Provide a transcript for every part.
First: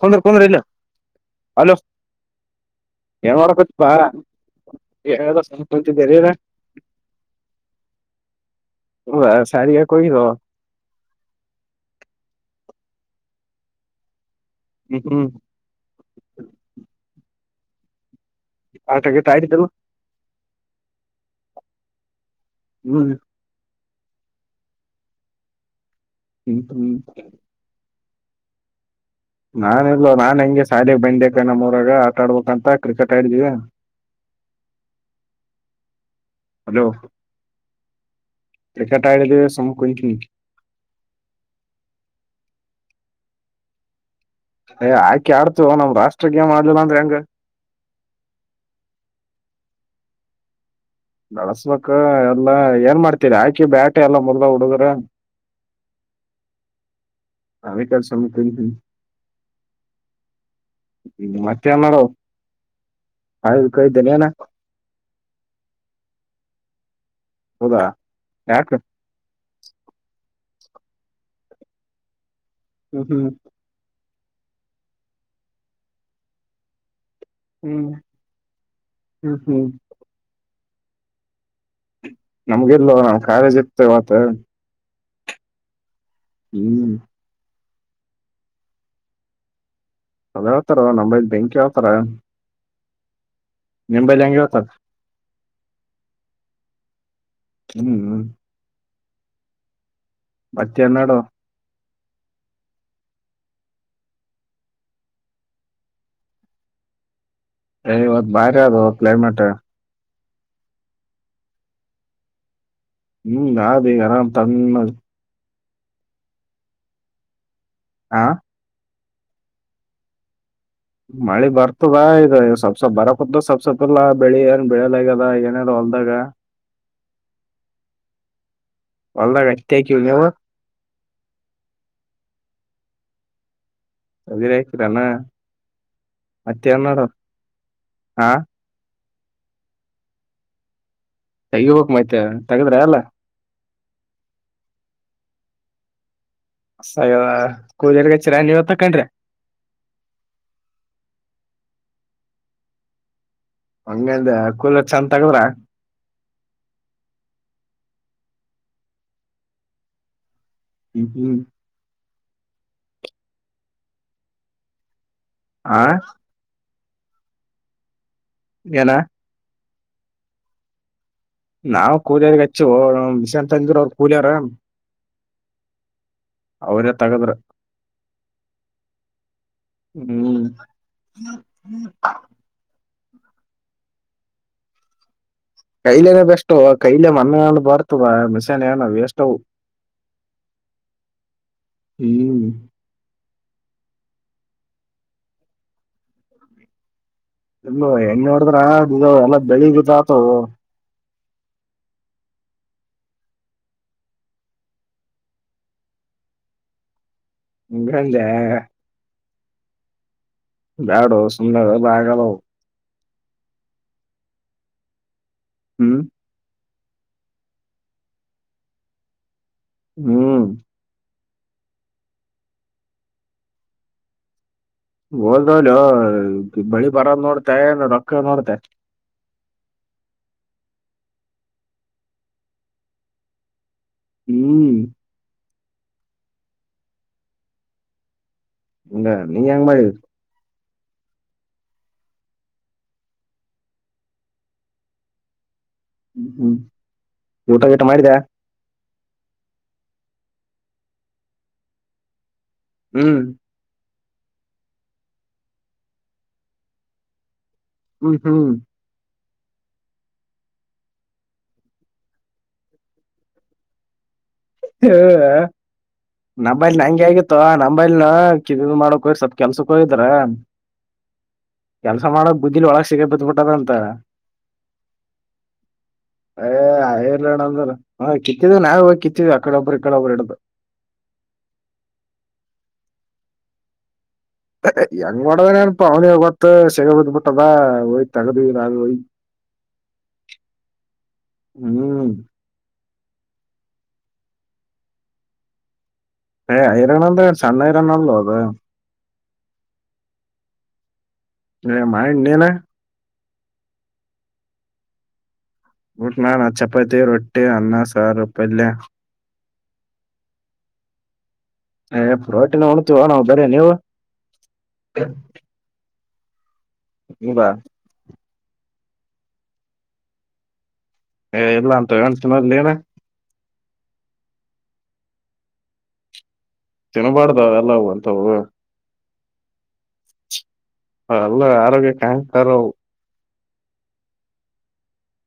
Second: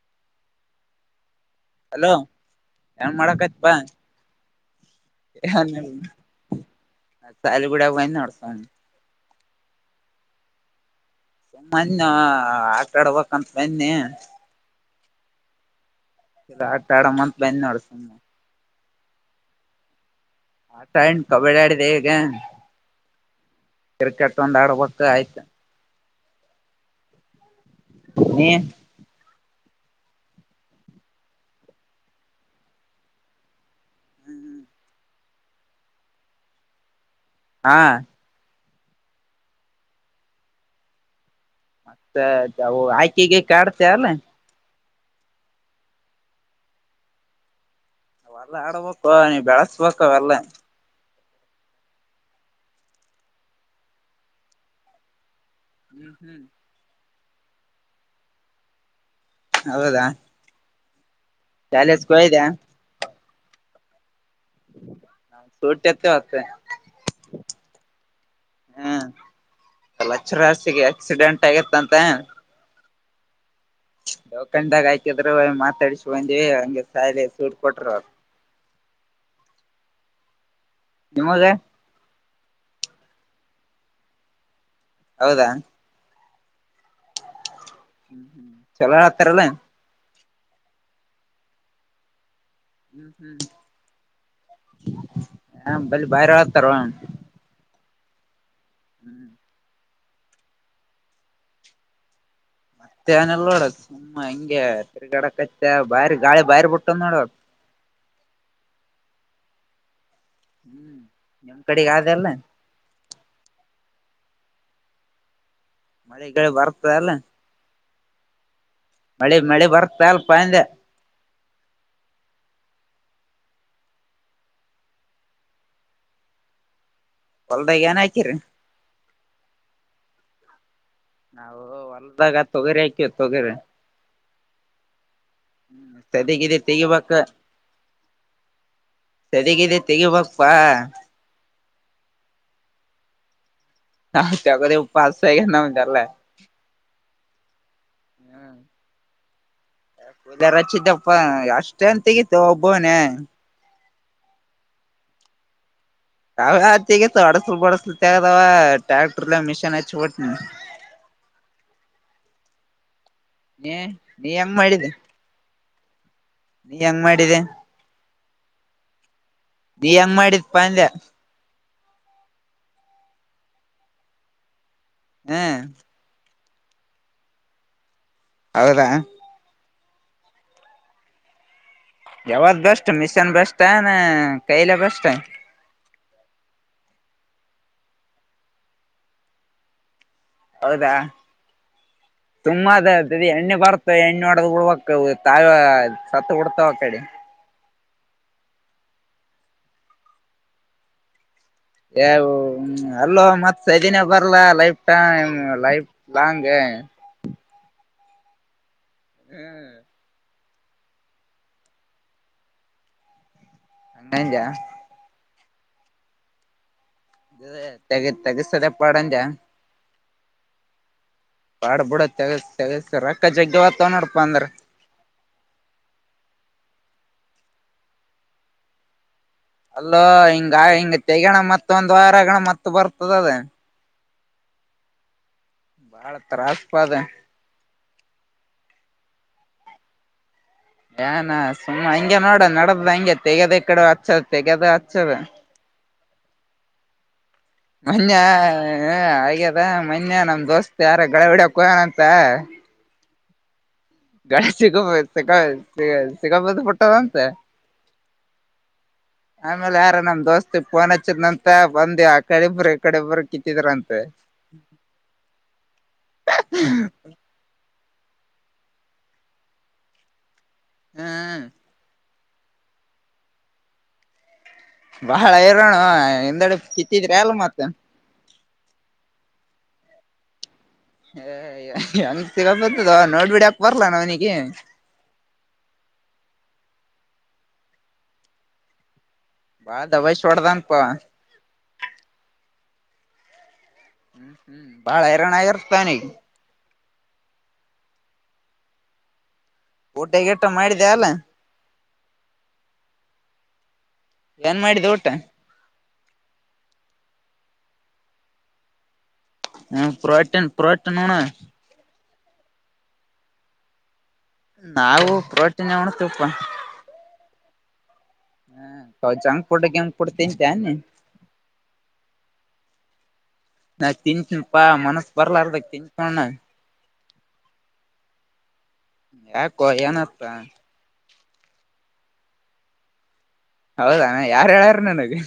ಸಂದ್ರ ಕುಂದ್ರ ಇಲ್ಲ hello hello ಏನ್ ಗ ಮಾಡಕತ್ಪಾ ಮಾಡಕತ್ತಪ್ಪ ಎ ಸಪಂಚ ಬರೆರ ಸಾಲಿ ಗುಡಾಗ ಬಂದ್ ನೋಡ್ ಸುಮ್ ಬ ಸಾರಿಗೆ ಕೊದು ಸುಮ್ಮನ್ ಆಟಾಡ್ಬೇಕಂತ ಬನ್ನಿ ಹ್ಮ್ ಹ್ಮ್ ಇ ಆಟ ಆಡ ಮತ್ ಬಂದ್ ನೋಡ ಸುಮ್ಮನೆ ಆತಗತಾದ್ದಲ್ ಆತ ಎ್ಣ ಕಬಡ್ಡಿ ಆಡಿದೆ ಈಗ ಹ್ಮ್ ಕ್ರಿಕೆಟ್ ಒಂದ ಆಡ್ಬೇಕ ಆಯ್ತು ಇಂ ನೀ ನಾನ ಇಲ್ಲ್ಲ ನಾನ್ ಹೆಂಗೆ ಸಾಲಗ್ ಬಂದ ನಮ್ಮೂರಾಗ ಆಟ ಆಡ್ಬೇಕಂತ ಕ್ರಿಕೆಟ್ ಆಡಿದಿವವಿ ಅಲೋ ಹಾ ಕ್ರಿಕೆಟ್ ಇಳದವೆ ಸಮ ಕಕನಿ ಮತ್ತೆವು ಆಯ್ಕೆಗೆ ಕಾಡ್ತ ಅಲ್ಲ. ಏ ಆಯಕೆ ಆಡ್ತವ ನಾವ್ ರಾಷ್ಟ್ರ ಗೇಮ್ ಆಡ್ಲಿಲ್ಲ ಅಂದ್ರೆ ಹೆಂಗ. ಅವೆಲ್ಲಾ ಆಡ್ಬೇಕು ನೀ ಬೆಳಸ್ಬೇಕ ಅವೆಲ್ಲ. ನಳಸ್ಬೇಕ ಎಲ್ಲಾ ಏನ್ ಮಾಡ್ತೀರಿ ಆಕಿ ಬ್ಯಾಟೆ ಎಲ್ಲಾ ಮೊದಲ ಹುಡುಗ್ರ. ಹ್ಮ್ ಹ್ಮ್ ಆ ಕ ಸಮಮ್ಮತ. ಹೌದಾ. ಶಾಲೇಜಕಯ್ದ. ಹೌದು ಕ ಇದ್ದೆನೆನ. ಸೂಟ ಎತ್ತ ಮತ್ತೆ. ಹೌದಾ ಯಕ. ಲ್ಲ ಚರ ಹಾಸಿಗೆ ಆಕ್ಸಿಡೆಂಟ್ ಆಗತ್ತಂತ. ಹ್ಮ್ ಹ್ಮ್ ದೌಖಂಡಾಗ ಆಯಕಿದ್ರು ಮಾತಾಡಸ್ ಬಂದಿವವಿ ಹಂಗೆ ಸಾಯಾಲ ಸೂಟ್ ಹ್ಮ್ ಕೊಟರು ಹ್ಮ್ ಅವ್ರು. ಹ್ಮ್ ಹ್ಮ್ ನಿಮ್ಮದ. ನಮ್ಗೆಲ್ವ ನಾ ಕಾಲೇಜ್ ಇಗ್ತೇ ಮತ್ತ. ಹೌದಾ ಹ್ಮ ಚಲೋ ಹತ್ತರಲ್ಲ. ಅದ ಯಾವತರ ನಮ್ಮ್ ಬೆಂಕ್ ಯಾವತರ. ಹ್ಮ್ ಹ್ಮ್ ನಿಂಬಲ್ಲಿ ಹೆಂಗೆೋತದ. ಹ ಬಲಿ ಬಾಯ್ರ ಹತಾರವಾ. ಹ್ಮ್ ಹ್ಮ್ ಹ್ಮ್ ಮತ್ತೆಣ್ಣಾಡೋ. ಮತ್ತೆ ನಲ್ ನೋಡ ಸುಮ್ಮ ಹಂಗೆ ತಿರ್ಗಡ ಕಚ್ಚ ಬಾರಿ ಗಾಳಿ ಬಾರಿ ಬಿಟ್ಟದ್ ನೋಡದ. ಏ ಇವತ್ ಬಾರಿ ಅದು ಕ್ಲೈಮೇಟ್. ಹ್ಮ್ ನಿಮ್ಮ ಕಡೆಗ ಆದ ಅಲ್ಲ. ಹ್ಮ್ ಯದು ರ ತಂದ. ಮಳೆಗಳು ಬರ್ತ ಅಲ್ಲ. ಹಾ ಮಳೆ ಮಳೆ ಬರ್ತಾ ಅಲ್ಪ ಹಂದೆ. ಮಳಿ ಬರ್ತದ ಇದು ಸೊಪ್ಸೊಪ್ ಬರ ಕುತ್ ಸೊಪ್ ಸೊಪ್ಪಲ್ಲ ಬೆಳಿ ಏನ್ ಬೆಳಿಯಲ್ಲ ಆಗ್ಯದ ಏನೇರ. ಹೊಲ್ದಗ ಹೊಲ್ದಗ ಏನಾಕಿದ್ರಿ. ಕೋಗಾವ. ನಾವು ಹೊಲ್ದಾಗ ತೊಗರಿ ಆಕ್ಯ ತೊಗರಿ. ಅದರಯಲಣ್ಣ ಸದಿಗಿದಿ ಮತ್ತೇಣಾಡೋ. ತೆಗಿಬೇಕ ಹಾ ಸರಿಗಿದೆ ತೆಗಿಬಕ್ಪ್ಪಾ. ತೆಗಿಬಕ್ ಮೈತ್ತ ತಗದ್ರ ಅಲ್ಲ. [unintelligible] ಅಸಯ್ಯವ ಕೂದರ್ಗ ಚಿರ ನೀವ ತಕಂಡ್ರಿ. ಚ್ಚಿದ್ದಪ್ಪ ಅಷ್ಟೆನ್ ತೆಗಿತ್ತು ಒಬ್ಬವನೇ. ಹಂಗಂದ ಕೂಲ ಚಂದ ತಗದ್ರ. ಅವಾವೇತಿಗ ಅಡಸಲ್ ಬಡಸಲು ತಗದಾವ ಟ್ರ್ಯಾಕ್ಟರ್ಲ್ಲ ಮಿಷೀನ್ ಹಚ್ಚಬಟ್ನ. ಹ್ಮ ಹ್ಮ್ ಏ ನೀ ಹೆಮ್ ಮಾಡಿದ್ದ. ಆಹ್ ನೀ ಹೆಂಗ್ ಮಾಡಿದೆ ಏನ ನೀ ಎಂಗ್ ಮಾಡಿದ್ಪ ಅಂದೆ ನಾವು ಕೂಲಿಯರ್ಗ ಹಚ್ಚಿ ಮಿಷನ್ ತಂದಿದ್ರು ಕೂಲಿಯಾರ. ಹಾ ಅವ್ರೇ ತಗ್ದ್ರು ಹೌದಾ. ಹ್ಮ ಯಾವುದು ಬೆಸ್ಟ್ ಮಿಶನ್ ಬೆಸ್ಟ್ ನ ಕೈಲೆ ಬೆಸ್ಟ್ ಕೈಲೆನ ಬೆಸ್ಟು ಕೈಲೆ ಮಣ್ಣು ಬರ್ತದ ಮಿಷನ್ ಏನೋ ವೇಸ್ಟ್ ಹೌದಾ ಹ್ಮ್ ತುಂಬಾ ಕತ್ತತ್ತಿ ತಡಿ ಎಣ್ಣೆ. ಬರ್ತಾವ ಎಣ್ಣೆ ಹೊಡೆದು ಬಿಡಬೇಕು ಸತ್ತು ಬಿಡ್ತವೆ ಆ ಕಡೆ ಇಲ್ಲ ಮಾವ ಎಣ್ಣೆ ಹೊಡದ್ರೆ ಬೆಳೆ ಎ ಅಲ್ಲೋ ಮತ್ತ ಸೀಸನ್ ನಾಗ ಬರ್ಲಾ ಲೈಫ್ ಟೈಮ್ ಲೈಫ್ ಲಾಂಗ್. ಹೆ ಹಿಂಗಂದ. ಹ್ಮ ಬ್ಯಾಡೋ ಸುಮ್ನಿರು ಇದು ಆಗೋದಿಲ್ಲ ಅವು ಹಂಗಂಗ ಹ್ಮ್. ಇದು ತೆಗೆ ತೆಗೆಸದ ಪಾಡು ಅಂದಿಯಾ ಹ್ಮು ಬಾಡ ಬಿುಡ ತೆಗಸ್ ತೆಗಸ ರೊಕ್ಕ ಜಗ್ಗೆ ಹೊತವ ನೋಡಪಾ ಅಂದ್ರ. ಹೋದ್ರ ಹೋಗ್ಲಿ ಬೆಳೆ ಬರೋದು ನೋಡ್ತಿಯ ರೊಕ್ಕ ನೋಡ್ತೀಯಾ. ಅಲ್ಲೋ ಹಿಂಗ ತೆಗೆಯಂಗನ ಮತ್ತ ಒಂದ್ ವಾರಗಣ ಮತ್ತ ಬರ್ತದ ಅದ. ಹ್ಮ ಬಾಳ ತ್ರಾಸ್ಪ ಅದು ಅಂಗ ನೀ ಹೆಂಗ್ ಮಾಡಿದಿ ಏನಾ ಸುಮ್ಮ್ ಹಂಗೆ ನೋಡ ನಡದ ಹಂಗೆ ತೆಗದ ಈ ಕಡೆ ಹಚ್ಚದ ತೆಗದ ಹಚ್ಚದ ಹ್ಮ್ ಊಟ ಗೀಟ ಮಾಡಿದ್ಯಾ ಮೊನ್ನೆ ಹ ಆಗ್ಯದ ಮನ್ಯ ನಮ್ ದೋಸ್ತ್ ಯಾರ ಗಳೇ ಹೊಡೆಯಕ್ಕೆ ಹೋಗನಂತ ಹ್ಮ್ ಗಾಡಿಯಲ್ಲಿ ಸಿಕ್ಕೊಂಡು ಬಿಟ್ಟಿದ್ದಾರಂತೆ ಹ್ಮ ಹ್ಮ್ ಆಮೇಲೆ ಯಾರ ನಮ್ ದೋಸ್ತಿಗ್ ಫೋನ್ ಹಚ್ಚಿದ್ನಂತ ಬಂದ್ ಆ ಕಡೆ ಇಬ್ರು ಈ ಕಡೆ ಇಬ್ರು ಕಿತ್ತಿದ್ರಂತೆ ಹ ಹ ನಮ್ಮಲ್ಲಿಯೂ ಹಂಗೆ ಆಗಿತ್ತು ಮೊಬೈಲ್ ನ ಕೆದಿರು ಮಾಡಾಕೆ ಸ್ವಲ್ಪ ಕೆಲಸಕ್ಕೆ ಹೋಗಿದ್ದರು ಆಹ್ ಸಮಾಲ ಬುದಿಲಿ ಒಳಗ್ ಸಿಗ ಬಿದ್ ಬಿಟ್ಟಾನಂತ. ಬಾಳ ಹೈರಾಣ ಅ ಹಿಂದೆಡೆ ಕಿತ್ತಿದ್ರೆ ಅಲ್ ಆಯರ್ಲೆಂಡ ಮತ್ತ ಅಂದ ಹ ತಿರ್ಗ್ ನಾವೆ ಹೋಗ್ ಕಿತ್ವಿ ಆ ಕಡೆ ಒಬ್ರು ಇ ಕಡೆ ಒಬ್ರು ಹಿಡ್ದು ಹೆಂಗ್ ಸಿರ ಬಂತದ ನೋಡ್ಬಿಡಾಕ್ ಬರ್ಲಾ ಏನ್ ಅವನಿಗೆ ಹೆಂಗ್ ಒಡದನ್ ಅವ್ನಿಗೆ ಗೊತ್ತು ಸಿಗೆ ಬಿದ್ದ ಮದಾ ಯ್ ತಗದುಿಲ್ಲ ಅಾಗ ಹಯ್ ಬಾಳ್ ದಾಬಯ್ಸಿ ಹೊಡ್ದಾನ್ಪ ಹ್ಮ್ ಹ್ಮ್ ಹ್ಮ್ ಬಾಳ ಹೈರಾಣ ಆಗರ್ತಾ ಅವ್ನಿಗೆ ಐರ ನಲ್ದಾ ಸಣ್ಣರ ನಳಲ್ಲ ಅದದು ಊಟ ಗೀಟ ಮಾಡ್ದ ಇಲ್ಲ. ಮಾ ಇ್ಣೇನೆ. ಏನ್ ಮಾಡಿದ್ದ ಊಟ್ಟ. ಗಡ್ ನನ್ ಚಪಾತಿ ರೊಟ್ಟಿ ಅನ್ನ ಸಾರು ಪಲ್ಯ. ಹ್ಮ ಪಯಟನ್ ಪಯಟನ್ೋಣ. ಏ ಪ್ರೋಟಿನ್ ಉಣ್ತಿೀವ ನಾವು ಬರ ನೀವು ನಾವು ಪ್ರೋಟೀನ್ ಉಣತಪ್ಪಾ ಇ ಬ ಹ ಜಂಕ್ ಪಡಂ್ ಕೊಡ್ ತಿಂತಿ ಏ ಇಲ್ಲ ಅಂತ ಎಳ್ತನ ಏನ ನಾ ತಿಚ ಪಾ ಮನಸ್ ಬರ್ಲಾರದ ತಿಂಕಣ ತಿನ್ನಬಾರ್ದಾವ ಎಲ್ಲ ಅಂತವು ಯ ಕೊಿಯನಪ್ಪ ಹ ಅಲ್ಲ ಆರೋಗ್ಯ ಕಾಯ್ತಾರ ಹೌದಾನ ಯಾರು ಹೇಳಾರ ನನಗೆ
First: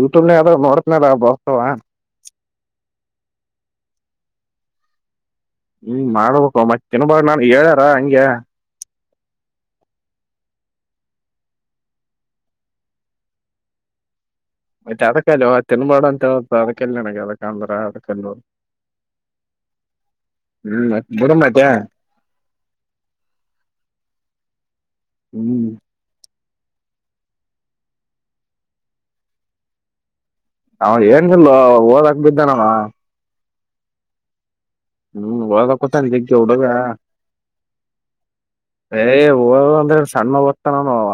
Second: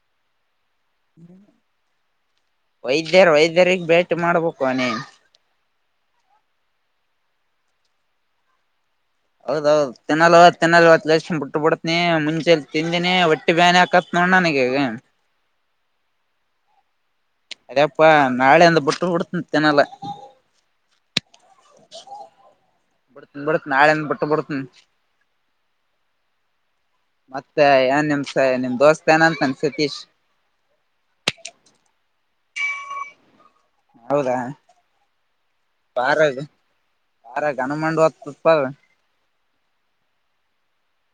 ಯೂಟ್ಯೂಬ್ನ ಯಾವ್ ನೋಡತನಾರ ಬಸವ ವೈದ್ಯರ ವೈದ್ಯರಿಗೆ ಭೇಟಿ ಮಾಡ್ಬೇಕು ಅವನೇ ಹ್ಮ್ ಮಾಡ್ಬೇಕು ಮತ್ತೆನ್ ಬ ನಾನ್ ಹೇಳ್ಯಾರ ಹಂಗಗೆ ಹೌದೌದು ತಿನ್ನಲ್ ತಿನ್ನಲ್ ಲಕ್ಷ ಬಿಟ್ಟ ಬಿಡ್ತನಿ ಮುಂಚೆಲಿ ತಿಂದಿನಿ ಒಟ್ಟಿ ಬ್ಯಾನಿ ಹಾಕತ್ ನೋಡ್ ನನಗೆ ಈಗ ಮತ್ತೆ ಅದಕ್ಕ ತಿನ್ ಮಾಡಾ ಅಂತ ಅದ ಕಲ್ಯಾಣಗೆ ಅದ ಕಾಂಧ್ರ ಅದ ಅದ್ಯಪ್ಪಾ ಕಲ್ಲೂರು ನಾಳೆಂದ ಬಿಟ್ಟು ಬಿಡ್ತನ್ ತಿನ್ನಲ್ಲ ಹ್ಮ್ ಬರತ್ಯ ಬಡತ ಬಡತ ಆಳ ಬಟ್ಟು ಬಡತ ಹ್ಮ್ ಮತ್ತೆ ಏನ್ ನಿಮ್ಸ ನಿಮ್ ದೋಸ್ತ್ ಏನಂತನ್ ಸತೀಶ್ ಅವ ಏನ್ಲ್ೋ ಓದಕ್ ಬಿದ್ದನಾನ ಹೌದಾ ಹ್ಮ್ ಒಳಕತ ನಿಗ್ಗ ಹುಡುಗ ಯಾರ ಗನುಮಂಡ ಹೊತ್ತುತ್ಪಲ್ ಏ ಹ ಅಂದ್ರೆ ಸಣ್ಣ ಓದ್ತಾನ ಅವ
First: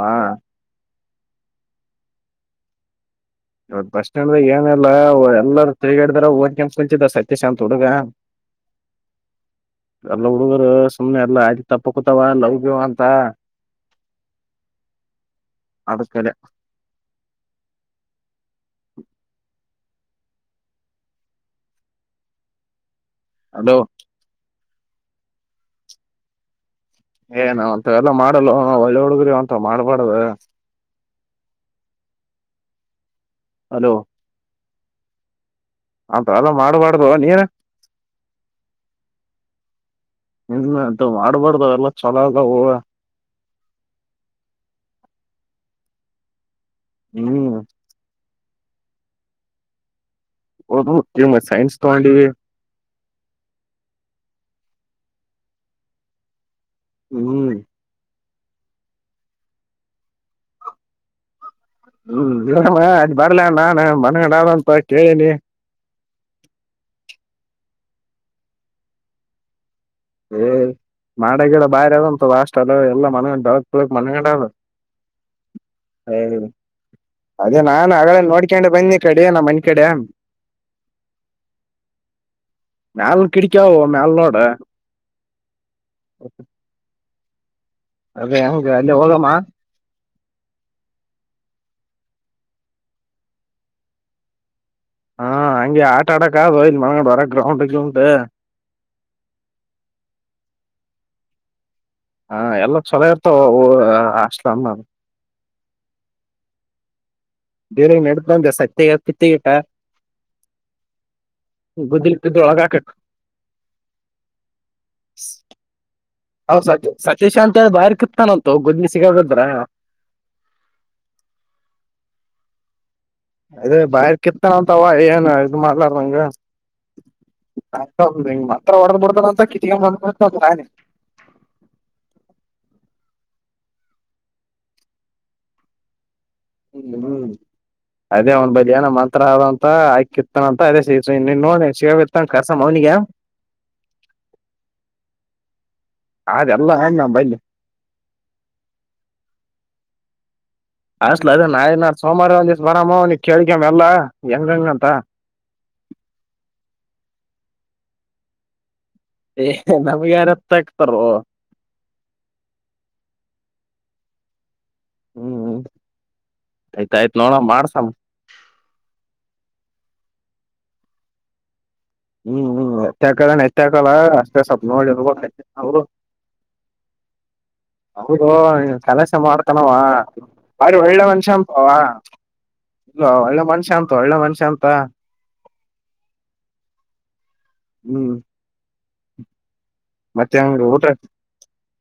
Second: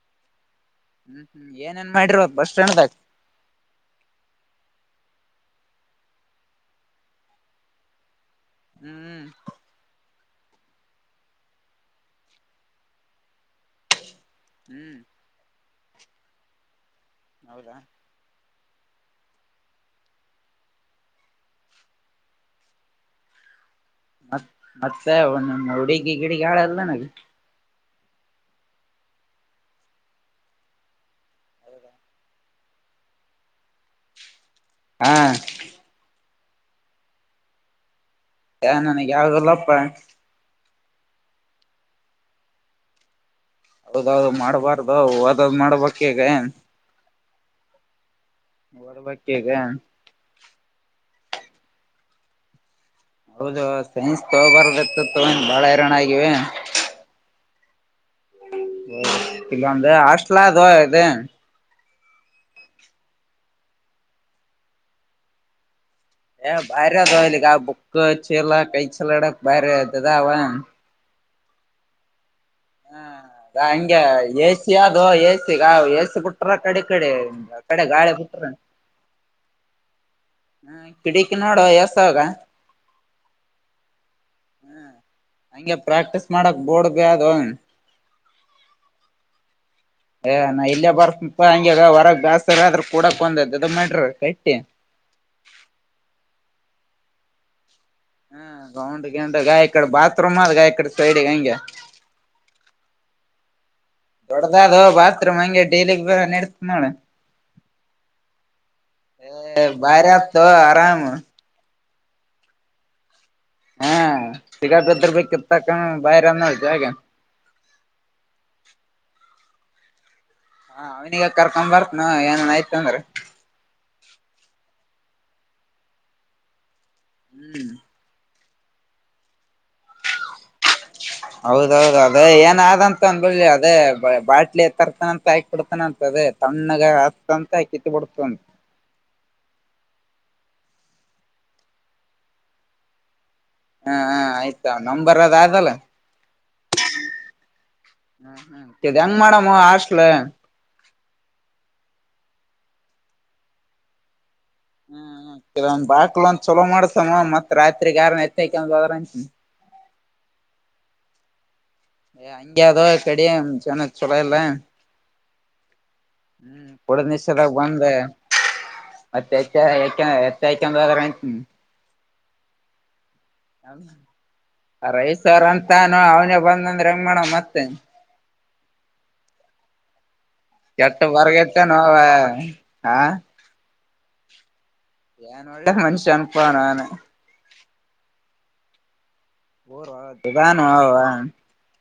ಹ್ಮ್ ಹ್ಮ್ ಏನೇಏನ್ ಮಾಡಿರೋ ಬಸ್ ಸ್ಟ್ಯಾಂಡ್ದಾಗ ಇವತ್ ಬಸ್ ಸ್ಟ್ಯಾಂಡ್ಾಗ ಏನಲ್ಲ ಎಲ್ಲರೂ ತಿರುಗಾಡಿದಾರ ಹೋಗದ್ ಕೆಂ ಕುಂಚಿದ ಸತ್ಯಶಾಂತ್ ಹುಡುಗ ಹ್ಮ್ ಎಲ್ಲ ಹುಡುಗರು ಸುಮ್ಮನೆ ಎಲ್ಲ ಆಯ್ತ ತಪ್ಪಕತಾವ ಲವಗ್ಯವ ಅಂತ ಹ್ಮ್ ಅಡಕ್ಕಲೆ ಹೌದಾ ಅಲೋ ಮತ್ ಮತ್ತೆ ಒ ಹುಡುಗಿ ಗಿಡಗಾಳ ಎಲ್ಲನ ಏನ ಅಂತ ಎಲ್ಲ ಮಾಡಲ್ಲ ಒಳ್ಳಿ ಹುಡುಗರಿ ಒಂತ ಮಾಡ್ಬಾರ್ದ ಹಲೋ ಹಾ ಅಂತ ಎಲ್ಲ ಮಾಡಬಾರ್ದು ನೀನ್ ಹ ನನಗೆ ಯಾವಾಗಲ್ಲಪ್ಪ ಇ ಅಂತ ಮಾಡ್ಬಾರ್ದ್ ಎಲ್ಲ ಚೊಲೋ ಹ ಹೌದೌದು ಮಾಡಬಾರ್ದು ಹದದ್ ಮಾಡ್ಬಕ್ ಹೇಗ ಹ್ಮ್ ಹೊರಬೇಕಕ್ಕೆಗ ಒದು ಸೈಂಸ್ ತ ಆಂಂಡ ಹೌದು ಸೈನ್ಸ್ ತಗೋಬಾರದತ್ತತ್ತು ಬಾಳ ಹರಾಣ ಆಗಿವ ಹ್ಮ್ ಇಲ್ಲಂದ ಹಾಸ್ಲಾ ಅದೋ ಇದು ಹೂ ಇಮ್ಮ ಅ್ ಬರ್ಲ ನಾನ್ ಮನಗಡಂತ ಕೇಳಿನಿ ಏ ಭಾರಿ ಅದಲಿಗ ಬುಕ್ಕ ಚೀಲ ಕೈ ಚಲಡಕ್ ಭಾರಿ ಅತದ ಅವ ಮಾಡಾ ಗಿಡ ಬಾರಿ ಅದಂತಷ್ಟ ಚೋಲಾ ಎಲ್ಲ ಮನಗಂಡ ಹಂಗೆ ಮನಗಂಡ ಎಸಿ ಅದು ಎಸಿಗ ಐ ಎಸಿ ಹೂ ಬಿಟ್ರ ಕಡೆ ಕಡೆ ಇ ಕಡೆ ನಾನ್ ಆ ಗಾಳಿ ನೋಡ್ಕೊಂಡೆ ಬಂದಿ ಕಡೆ ನಮ್ಮ ಮನಿ ಕಡೆ ಹಾ ಕಿಡಿಕಿ ನೋಡ ಎಸವಿರಾ ಮೇಲ್ ಕಿಡಿಕಾವೋ ಮೇಲ್ನೋಡ ಹಂಗೆ ಪ್ರಾಕ್ಟೀಸ್ ಮಾಡಕ್ ಬೋರ್ಡ್ ಬ ಅದು ಅದೇ ಹ ಅಲ್ಲಿೇ ಹೋಗಮ್ಮ ಏ ನಾ ಇಲ್ಲೇ ಬರ್ಪ್ಪ ಹಂಗಗೆಗ ಹೊರಗ್ ಜಾಸ್ತಿರ ಆದ್ರ ಕೂಡಕ್ ಒಂದ ಅದು ಮಾಡ್ರಿ ಕಟ್ಟಿ ಹಾ ಹಂಗೆ ಆಟ ಆಡಕ್ ಆ ಇ ಮಡ ಬರ ಗ್ರೌಂಡ್ ಹೂ ಗೌಂಡ ಗಂಡ ಗ ಇಡೆ ಬಾತ್ರೂಮ್ ಅದ ಗ ಇಡೆ ಸೈಡ್ಗ ಹಂಗೆ ಹಾ ಎಲ್ಲ ಚಲೋ ಇರ್ತಾವ ಅಷ್ಟಲ ಅಮ್ಮ ಎಲಿಾನ ಎಡು ನಾಳ ಬೇರೆ ನಡ್ತಂದ ಸತ್ಯ ಕತ್ತಗಟ ಬಾರಿ ಆತ್ತು ಆರಾಮ್ ಗುದಿಲ್ತಿದ್ದೊಳಗಾಕು ಹಾ ಸಿಗಕದರ್ಬೇಕೇಕಿತ್ತಕ್ಕಣ ಹೌ ಸ ಸತೀಶ್ ಅಂತ ಹೇಳ ಬಾರಿ ಕಿತಾನಂತು ಗೊದ್ನಿ ಸಿಗೇಬಿದ್ರೆ ಹಾ ಅವ್ನಿಿಗೆ ಕರ್ಕೊ್ ಬರ್ತನ ಏನನ್ ಆಯ್ತ ಅಂದ್ರ ಅದೇ ಬಾಯರ್ ಕೆತ್ತನ ಅಂತಾವ ಏನು ಇದು ಮಾಡಲರಂಗ ಹ್ಮ್ ಮಾತ್ರ ಹೊಡೆದ ಬಡ್ತಂತ ಹೌದೌದ ಅದ ಏನಾದಂತ ಂದಿ ಅದೇ ಬಾಟ್ಲಿ ಎ ತರ್ತಾನಂತ ಹಾಕ ಬಿಡ್ತಾನ ಅಂತ ಅದೇ ಹೂ ತಣ್ಣಗ ಹೂ ಹತ್ತಂತ ಕಿತ್ ಅದೇ ಬಿಡ್ತಂತ ಒಂದ್ ಬದಿಯನ ಮಂತ್ರ ಆದಂತ ಆಾಕಿತ್ತನ ಅದೇ ಸ ನೀ ನೋ ಶೇತ್ತ ಕರ್ಸ ಮನಿಗೆಗ ಹಾ ಹ ಆಯ್ತ ನಂಬರ್ದ ಆದಲ್ಲ ಅದೆಲ್ಲ ನಮ್ ಬಲ್ಲಿ ಹೂ ಹೂ ಹೆಂಗ್ ಮಾಡೇಡಾಮ ಆರ್ಸ್ಟ್ಲ ಅಷ್ಟಲ ಅದ ನಾಯ್ ನು ಸೋಮವಾರ ಒಂದ್ ದಿವಸ ಬರಾಮ ಅವ ಕೇಳ್ಿಕಮ್ಮ ಎಲ್ಲಾ ಹೆಂಗಂಗಂತ ಹೂ ಕೆವೊಂದ್ ಬಾಕ್ಲ ಒ್ ಚಲೋ ಮಾಡ್ಸಮ್ಮ ಮತ್ ರಾತ್ರಿಗ ಆಾರ ಎತ್ತದ್ರ ಏ ನಮ್ಗೆ ಯಾರತ್ತ ಆಕ್ತಾರ ಅಂಗ ಅದೋ ಕಡಿ ಜನ ಚೋಲಾ ಇಲ್ಲ ಹಹೂ ಹೂ ಹೂ ಕುಡುದ್ ನಿಷದಾಗ ಬಂದ ಮತ್ತೆ ಎತ್ತಯ ಬ ಹೂ ಹೂ ನೆತ್ತಾಕಲ್ಲ ನೆತ್ಯಾಕಲ್ಲ ಅಷ್ಟೇ ಸ್ವಲ್ಪ ನೋಡಿ ಹೋಗ ರೈಸರ್ ಅವ್ರು ಅಂತಾನ ಅವನೇ ಬಂದಂದ್ರ ಹೆಂಗ್ ಮಾಡವ ಮತ್ತೆ ಹೌದು ಕೆಲಸ ಮಾಡ್ತಾನವಾ ಬಾರಿ ಕೆಟ್ಟ ಒಳ್ಳೆ ಮನುಷ್ಯ ಬರ್ಗತ್ತ ಅಂತವಾ ನೋವ ಹಾ ಇವಾ ಒಳ್ಳೆ ಮನುಷ್ಯ ಅಂತ ಒಳ್ಳೆ ಮನುಷ್ಯ ಅಂತ ನ್ ಒಳ್ಳೆ ಮನುಷ್ಯ ಅನಪಾನ ನಾನು ಹೂ ನಿಧನು ಊಟ ಯವ್ವ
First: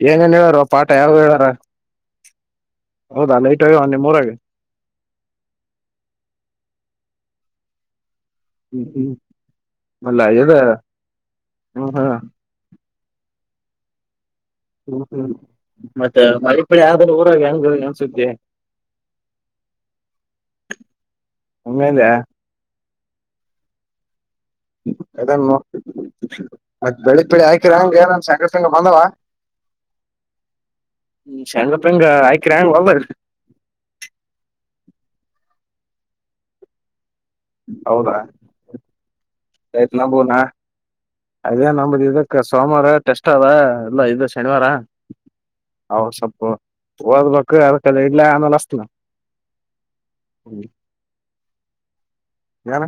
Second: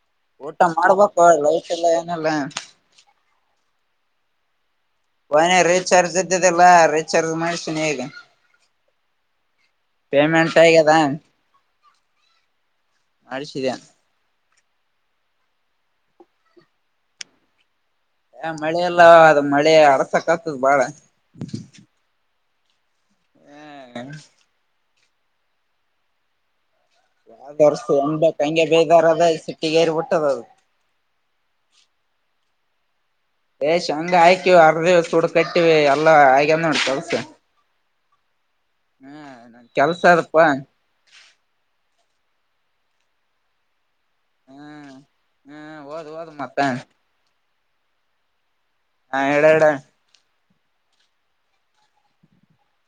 ಏನೇನ್ ಊಟ ಹೇಳಾರ ಪಾಠ ಮಾಡ್ಬೇಕ ಯಾವ್ದ ಹೇಳಾರ ಲೈಟ್್ ಎಲ್ಲ ಏನಿಲ್ಲ ಹೌದಾ ಲೈಟ್ ಆಗಿ ಒಂದ ನಿಮ್ಮ ಊರಾಗ ಒನ ರೀಚಾರ್ಜ್ ಇದ್ದಿದಿಲ್ಲ ರೀಚಾರ್ಜ್ ಮಾಡ್ಸನಿ ಈಗ ಹೂ ಹೂ ಮಲ್ಲದ ಪೇಮೆಂಟ್ ಆಗ್ಯದ ಹ ಹಾ ಆಡಿಸಿದೆ ಹ್ಹೂ ಮತ್ತು ಮತ್ತೆ ಮರಿಪಳಿ ಆದ್ರ ಊರಾಗ ಹೆಂಗ ಸುದ್ದಿ ಆ ಮಳೆಲ್ಲ ಅದು ಮಳೆ ಅರಸಕ ಆತದ ಬಾಳ ಹಂಗಂದೆ ಹ ಥಡೆಮೊ ಮತ್ತ ಬೆಳಿಗ್ ಬೆಳಿ ಆದ್ ಹಾಕಿರ ವರ್ಷ ಅಂಗ ಏನ ಹೆಂಗ್ಬೇಕ್ ಹಂಗೆ ಸಂಗ ಬಂದವ. ಬೇಜಾರದ ಸಿಟ್ಟಿಗೇರಿ ಬಿಟ್ಟದ ಅದು ಶಂಗ ಪೆಂಗ ಹಾಕಿರ ಏನ್ ಹೊಲ್ದಾಗ ಯ ಶೇಂಗ ಹಾಕಿ ಅರ್ಧಿವ ಸೂಡ್ ಕಟ್ಟಿವಿ ಎಲ್ಲ ಆಗೆದ್ದ ನೋಡ ಕೆಲ್ಸ ಹೌದಾ. ಹ್ಮ್ ನನ್ ತಾ ಕೆಲ್ಸ ನಂಬದ ಅದಪ್ಪಾ ಅದೇ ನಂಬದ ಇದಕ್ಕ ಸೋಮರ ಟೆಸ್ಟ್ ಅದ. ಇಲ್ಲ ಇದ ಶನಿವಾರ ಹ್ಮ್ ಹ್ಮ್ ಹದ ಓದ್ ಓದ್ ಸೊಪ್ಪ ಮತ್ತ ಓದಬೇಕ ಅದಕ್ಕ ಇಡ್ಲ ಆಮೇಲ ಹಚ್ಚತನ. ಹಾ ಹೇಳ ಯಾಡ ಹ್ಮ ಏನ